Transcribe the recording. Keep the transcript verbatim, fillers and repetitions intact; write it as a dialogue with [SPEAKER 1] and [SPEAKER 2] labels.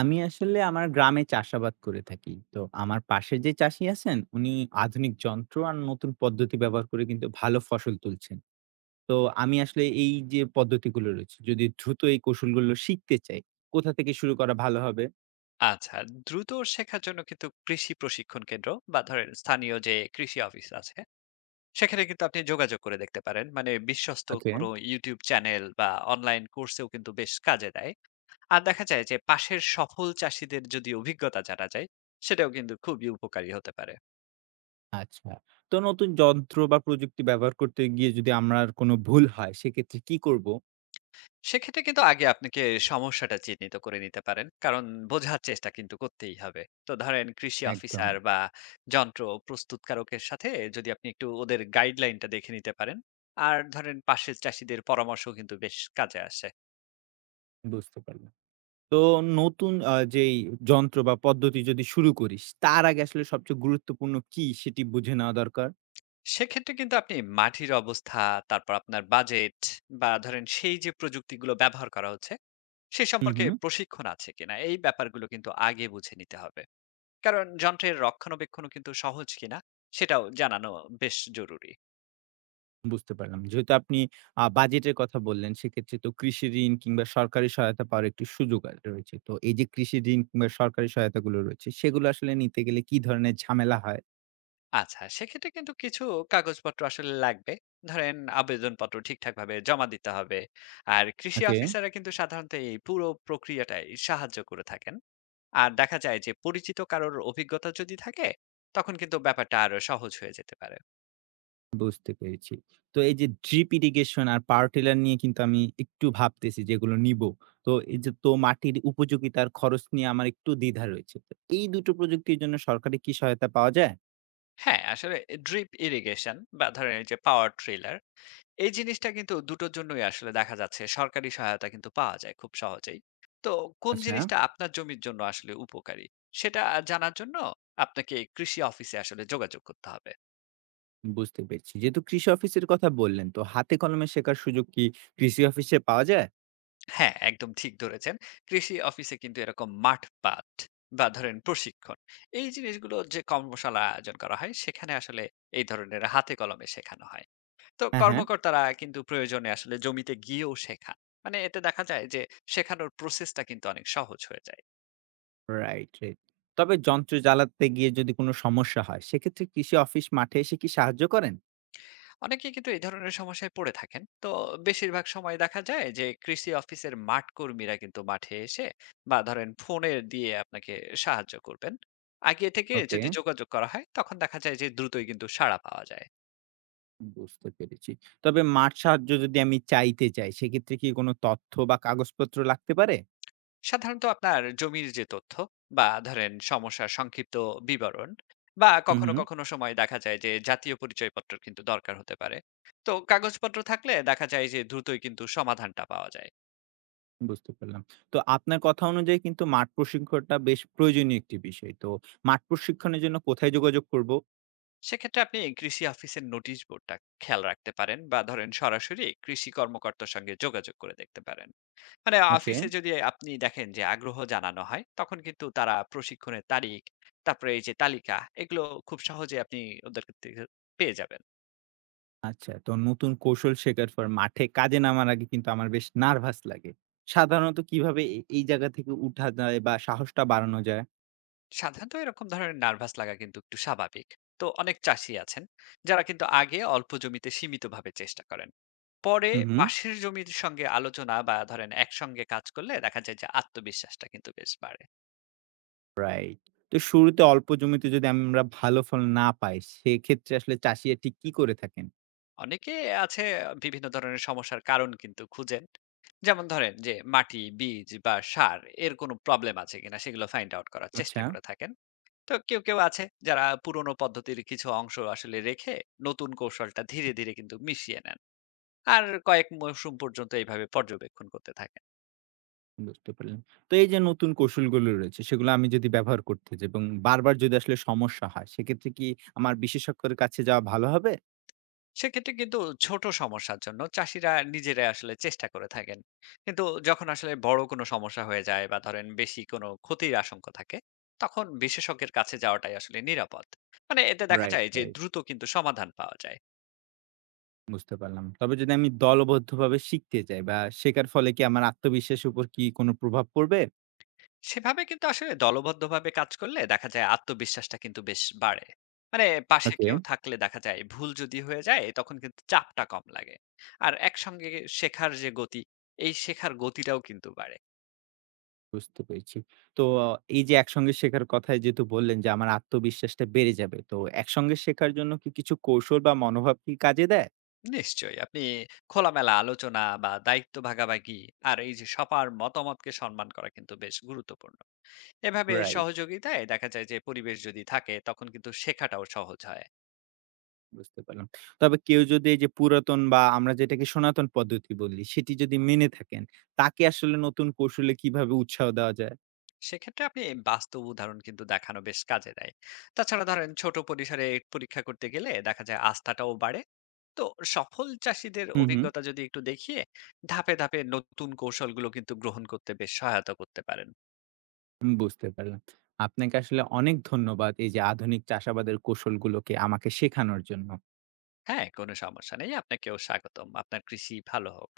[SPEAKER 1] আমি আসলে আমার গ্রামে চাষাবাদ করে থাকি। তো আমার পাশে যে চাষী আছেন, উনি আধুনিক যন্ত্র আর নতুন পদ্ধতি ব্যবহার করে কিন্তু ভালো ফসল তুলছেন। তো আমি আসলে এই যে পদ্ধতিগুলো রয়েছে, যদি দ্রুত এই কৌশলগুলো শিখতে চাই, কোথা থেকে শুরু করা ভালো হবে?
[SPEAKER 2] আচ্ছা, দ্রুত শেখার জন্য কিন্তু কৃষি প্রশিক্ষণ কেন্দ্র বা ধরেন স্থানীয় যে কৃষি অফিস আছে, সেখানে কিন্তু আপনি যোগাযোগ করে দেখতে পারেন। মানে বিশ্বস্ত
[SPEAKER 1] ওকে।
[SPEAKER 2] কোনো ইউটিউব চ্যানেল বা অনলাইন কোর্সেও কিন্তু বেশ কাজে দেয়। আর দেখা যায় যে পাশের সফল চাষীদের যদি অভিজ্ঞতা জানা যায়, সেটাও কিন্তু খুবই উপকারী হতে পারে।
[SPEAKER 1] আচ্ছা। তো নতুন যন্ত্র বা প্রযুক্তি ব্যবহার করতে গিয়ে যদি আমার কোনো ভুল হয়, সেক্ষেত্রে কি করব?
[SPEAKER 2] সেক্ষেত্রে কিন্তু আগে আপনাকে সমস্যাটা চিহ্নিত করে নিতে পারেন, কারণ বোঝার চেষ্টা কিন্তু করতেই হবে। তো ধরেন কৃষি
[SPEAKER 1] একদম।
[SPEAKER 2] অফিসার বা যন্ত্র প্রস্তুতকারকের সাথে যদি আপনি একটু ওদের গাইডলাইনটা দেখে নিতে পারেন, আর ধরেন পাশের চাষীদের পরামর্শ কিন্তু বেশ কাজে আসে।
[SPEAKER 1] বুঝতে পারলাম। তো নতুন আ যেই যন্ত্র বা পদ্ধতি যদি শুরু করিস, তার আগে আসলে সবচেয়ে গুরুত্বপূর্ণ কি সেটি বুঝে নেওয়া দরকার।
[SPEAKER 2] সেক্ষেত্রে কিন্তু আপনি মাটির অবস্থা, তারপর আপনার বাজেট, বা ধরেন সেই যে প্রযুক্তিগুলো ব্যবহার করা হচ্ছে সে
[SPEAKER 1] হুম,
[SPEAKER 2] সম্পর্কে
[SPEAKER 1] হুম।
[SPEAKER 2] প্রশিক্ষণ আছে কিনা, এই ব্যাপারগুলো কিন্তু আগে বুঝে নিতে হবে। কারণ যন্ত্রের রক্ষণাবেক্ষণও কিন্তু সহজ কিনা সেটাও জানানো বেশ জরুরি।
[SPEAKER 1] বুঝতে পারলাম। যেহেতু আপনি আ বাজেটের কথা বললেন, সেক্ষেত্রে তো কৃষি ঋণ কিংবা সরকারি সহায়তা পাওয়ার একটি সুযোগ আ রয়েছে। তো এই যে কৃষি ঋণ কিংবা সরকারি সহায়তাগুলো রয়েছে, সেগুলো আসলে নিতে গেলে কি ধরনের ঝামেলা হয়?
[SPEAKER 2] আচ্ছা, সেক্ষেত্রে কিন্তু কিছু কাগজপত্র আসলে লাগবে। ধরেন আবেদনপত্র ঠিকঠাকভাবে জমা দিতে হবে। আর কৃষি
[SPEAKER 1] ওকে,
[SPEAKER 2] অফিসাররা কিন্তু সাধারণত এই পুরো প্রক্রিয়াটায় সাহায্য করে থাকেন। আর দেখা যায় যে পরিচিত কারোর অভিজ্ঞতা যদি থাকে, তখন কিন্তু ব্যাপারটা আরো সহজ হয়ে যেতে পারে।
[SPEAKER 1] বুঝতে পেরেছি। তো এই যে ড্রিপ ইরিগেশন আর পাওয়ার টিলার নিয়ে কিন্তু আমি একটু ভাবতেছি যেগুলো নিবো। তো এই যে তো মাটির উপযোগিতার খরচ নিয়ে আমার একটু দ্বিধা রয়েছে। তো এই দুটো প্রযুক্তির জন্য সরকারি কি সহায়তা পাওয়া যায়?
[SPEAKER 2] হ্যাঁ, আসলে ড্রিপ ইরিগেশন বা ধরেন এই যে পাওয়ার ট্রিলার, এই জিনিসটা কিন্তু দুটোর জন্যই আসলে দেখা যাচ্ছে সরকারি সহায়তা কিন্তু পাওয়া যায় খুব সহজেই। তো কোন
[SPEAKER 1] আচ্ছা,
[SPEAKER 2] জিনিসটা আপনার জমির জন্য আসলে উপকারী সেটা জানার জন্য আপনাকে কৃষি অফিসে আসলে যোগাযোগ করতে হবে।
[SPEAKER 1] বুঝতে পেরেছি। যেহেতু কৃষি অফিসের কথা বললেন, তো হাতে কলমে শেখার সুযোগ কি কৃষি অফিসে পাওয়া যায়?
[SPEAKER 2] হ্যাঁ, একদম ঠিক ধরেছেন। কৃষি অফিসে কিন্তু এরকম মাঠপাট বা ধরেন প্রশিক্ষণ, এই জিনিসগুলো যে কর্মশালার আয়োজন করা হয় সেখানে আসলে এই ধরনের হাতে কলমে শেখানো হয়। তো
[SPEAKER 1] হ্যাঁ, হ্যাঁ।
[SPEAKER 2] কর্মকর্তারা কিন্তু প্রয়োজনে আসলে জমিতে গিয়েও শেখান। মানে এতে দেখা যায় যে শেখানোর প্রসেসটা কিন্তু অনেক সহজ হয়ে যায়।
[SPEAKER 1] Right, right. তবে যন্ত্র চালাতে গিয়ে যদি কোনো সমস্যা হয়, সেক্ষেত্রে কৃষি অফিস মাঠে এসে কি সাহায্য করেন?
[SPEAKER 2] অনেকে কিন্তু এই ধরনের সমস্যায় পড়ে থাকেন। তো বেশিরভাগ সময় দেখা যায় যে কৃষি অফিসের মাঠ কর্মীরা কিন্তু মাঠে এসে বা ধরেন ফোনে দিয়ে আপনাকে সাহায্য করবেন। আগে থেকে
[SPEAKER 1] ওকে।
[SPEAKER 2] যদি যোগাযোগ করা হয় তখন দেখা যায় যে দ্রুতই কিন্তু সাড়া পাওয়া যায়।
[SPEAKER 1] বুঝতে পেরেছি। তবে মাঠ সাহায্য যদি আমি চাইতে চাই, সেক্ষেত্রে কি কোনো তথ্য বা কাগজপত্র লাগতে পারে?
[SPEAKER 2] সাধারণত আপনার জমির যে তথ্য বা ধরেন সমস্যার সংক্ষিপ্ত বিবরণ বা
[SPEAKER 1] হুম,
[SPEAKER 2] কখনো
[SPEAKER 1] হুম।
[SPEAKER 2] কখনো সময় দেখা যায় যে জাতীয় পরিচয়পত্র কিন্তু দরকার হতে পারে। তো কাগজপত্র থাকলে দেখা যায় যে দ্রুতই কিন্তু সমাধানটা পাওয়া যায়।
[SPEAKER 1] বুঝতে পারলাম। তো আপনার কথা অনুযায়ী কিন্তু মাঠ প্রশিক্ষণটা বেশ প্রয়োজনীয় একটি বিষয়। তো মাঠ প্রশিক্ষণের জন্য কোথায় যোগাযোগ করব?
[SPEAKER 2] সেক্ষেত্রে আপনি কৃষি অফিসের নোটিশ বোর্ডটা খেয়াল রাখতে পারেন বা ধরেন সরাসরি কৃষি কর্মকর্তার সঙ্গে যোগাযোগ করে দেখতে পারেন। মানে
[SPEAKER 1] ওকে।
[SPEAKER 2] অফিসে যদি আপনি দেখেন যে আগ্রহ জানানো হয় তখন কিন্তু তারা প্রশিক্ষণের তারিখ, তারপরে এই যে তালিকা, এগুলো খুব সহজে আপনি ওদের থেকে পেয়ে যাবেন।
[SPEAKER 1] আচ্ছা, তো নতুন কৌশল শেখার পর মাঠে কাজে নামার আগে কিন্তু আমার বেশ নার্ভাস লাগে। সাধারণত কিভাবে এ এই জায়গা থেকে উঠা যায় বা সাহসটা বাড়ানো যায়?
[SPEAKER 2] সাধারণত এরকম ধরনের নার্ভাস লাগা কিন্তু একটু স্বাভাবিক। তো অনেক চাষি আছেন যারা কিন্তু আগে অল্প জমিতে সীমিতভাবে চেষ্টা করেন, পরে
[SPEAKER 1] হুম, হুম।
[SPEAKER 2] পাশের জমির সঙ্গে আলোচনা বা ধরেন একসঙ্গে কাজ করলে দেখা যায় যে আত্মবিশ্বাসটা কিন্তু বেশ বাড়ে।
[SPEAKER 1] রাইট। তো শুরুতে অল্প জমিতে যদি আমরা ভালো ফল না পাই, সেক্ষেত্রে আসলে চাষীরা ঠিক কি করে থাকেন?
[SPEAKER 2] অনেকে আছে বিভিন্ন ধরনের সমস্যার কারণ কিন্তু খুঁজেন। যেমন ধরেন যে মাটি, বীজ বা সার এর কোনো প্রবলেম আছে কিনা সেগুলো ফাইন্ড আউট করার চেষ্টা
[SPEAKER 1] আচ্ছা।
[SPEAKER 2] করে থাকেন। তো কেউ কেউ আছে যারা পুরনো পদ্ধতির কিছু অংশ আসলে রেখে নতুন কৌশলটা ধীরে ধীরে কিন্তু মিশিয়ে নেন, আর কয়েক মৌসুম পর্যন্ত এইভাবে পর্যবেক্ষণ করতে থাকেন।
[SPEAKER 1] বুঝতে পারলাম। তো এই যে নতুন কৌশলগুলো রয়েছে, সেগুলো আমি যদি ব্যবহার করতে যাই এবং বারবার যদি আসলে সমস্যা হয়, সেক্ষেত্রে কি আমার বিশেষজ্ঞের কাছে যাওয়া ভালো হবে?
[SPEAKER 2] সেক্ষেত্রে কিন্তু ছোট সমস্যার জন্য চাষীরা নিজেরাই আসলে চেষ্টা করে থাকেন। কিন্তু যখন আসলে বড় কোনো সমস্যা হয়ে যায় বা ধরেন বেশি কোনো ক্ষতির আশঙ্কা থাকে, তখন বিশেষজ্ঞের কাছে যাওয়াটাই আসলে নিরাপদ। মানে এতে দেখা
[SPEAKER 1] রাইট,
[SPEAKER 2] যায় যে
[SPEAKER 1] রাইট।
[SPEAKER 2] দ্রুত কিন্তু সমাধান পাওয়া যায়।
[SPEAKER 1] বুঝতে পারলাম। তবে যদি আমি দলবদ্ধভাবে শিখতে যাই বা শেখার ফলে কি আমার আত্মবিশ্বাসের উপর কি কোনো প্রভাব পড়বে?
[SPEAKER 2] সেভাবে কিন্তু আসলে দলবদ্ধভাবে কাজ করলে দেখা যায় আত্মবিশ্বাসটা কিন্তু বেশ বাড়ে। মানে পাশে
[SPEAKER 1] ওকে।
[SPEAKER 2] কেউ থাকলে দেখা যায় ভুল যদি হয়ে যায় তখন কিন্তু চাপটা কম লাগে। আর একসঙ্গে শেখার যে গতি, এই শেখার গতিটাও কিন্তু বাড়ে।
[SPEAKER 1] বুঝতে পেরেছি। তো আহ, এই যে একসঙ্গে শেখার কথায় যেহেতু বললেন যে আমার আত্মবিশ্বাসটা বেড়ে যাবে। তো একসঙ্গে শেখার জন্য কি কিছু কৌশল বা মনোভাব কি কাজে দেয়?
[SPEAKER 2] নিশ্চয়ই আপনি খোলামেলা আলোচনা বা দায়িত্ব ভাগাভাগি আর এই যে সবার মতামতকে সম্মান করা কিন্তু বেশ গুরুত্বপূর্ণ। এভাবে
[SPEAKER 1] রাইট,
[SPEAKER 2] সহযোগিতায় দেখা যায় যে পরিবেশ যদি থাকে তখন কিন্তু শেখাটাও সহজ হয়।
[SPEAKER 1] বুঝতে পারলাম। তবে কেউ যদি এই যে পুরাতন বা আমরা যেটাকে সনাতন পদ্ধতি বলি সেটি যদি মেনে থাকেন, তাকে আসলে নতুন কৌশলে কিভাবে উৎসাহ দেওয়া যায়?
[SPEAKER 2] সেক্ষেত্রে আপনি বাস্তব উদাহরণ কিন্তু দেখানো বেশ কাজে দেয়। তাছাড়া ধরেন ছোট পরিসরে পরীক্ষা করতে গেলে দেখা যায় আস্থাটাও বাড়ে। তো সফল চাষীদের
[SPEAKER 1] হুম, হুম।
[SPEAKER 2] অভিজ্ঞতা যদি একটু দেখিয়ে ধাপে ধাপে নতুন কৌশলগুলো কিন্তু গ্রহণ করতে বেশ সহায়তা করতে পারেন।
[SPEAKER 1] হুম, বুঝতে পারলাম। আপনাকে আসলে অনেক ধন্যবাদ এই যে আধুনিক চাষাবাদের কৌশলগুলোকে আমাকে শেখানোর জন্য।
[SPEAKER 2] হ্যাঁ, কোনো সমস্যা নেই। আপনাকেও স্বাগতম। আপনার কৃষি ভালো হোক।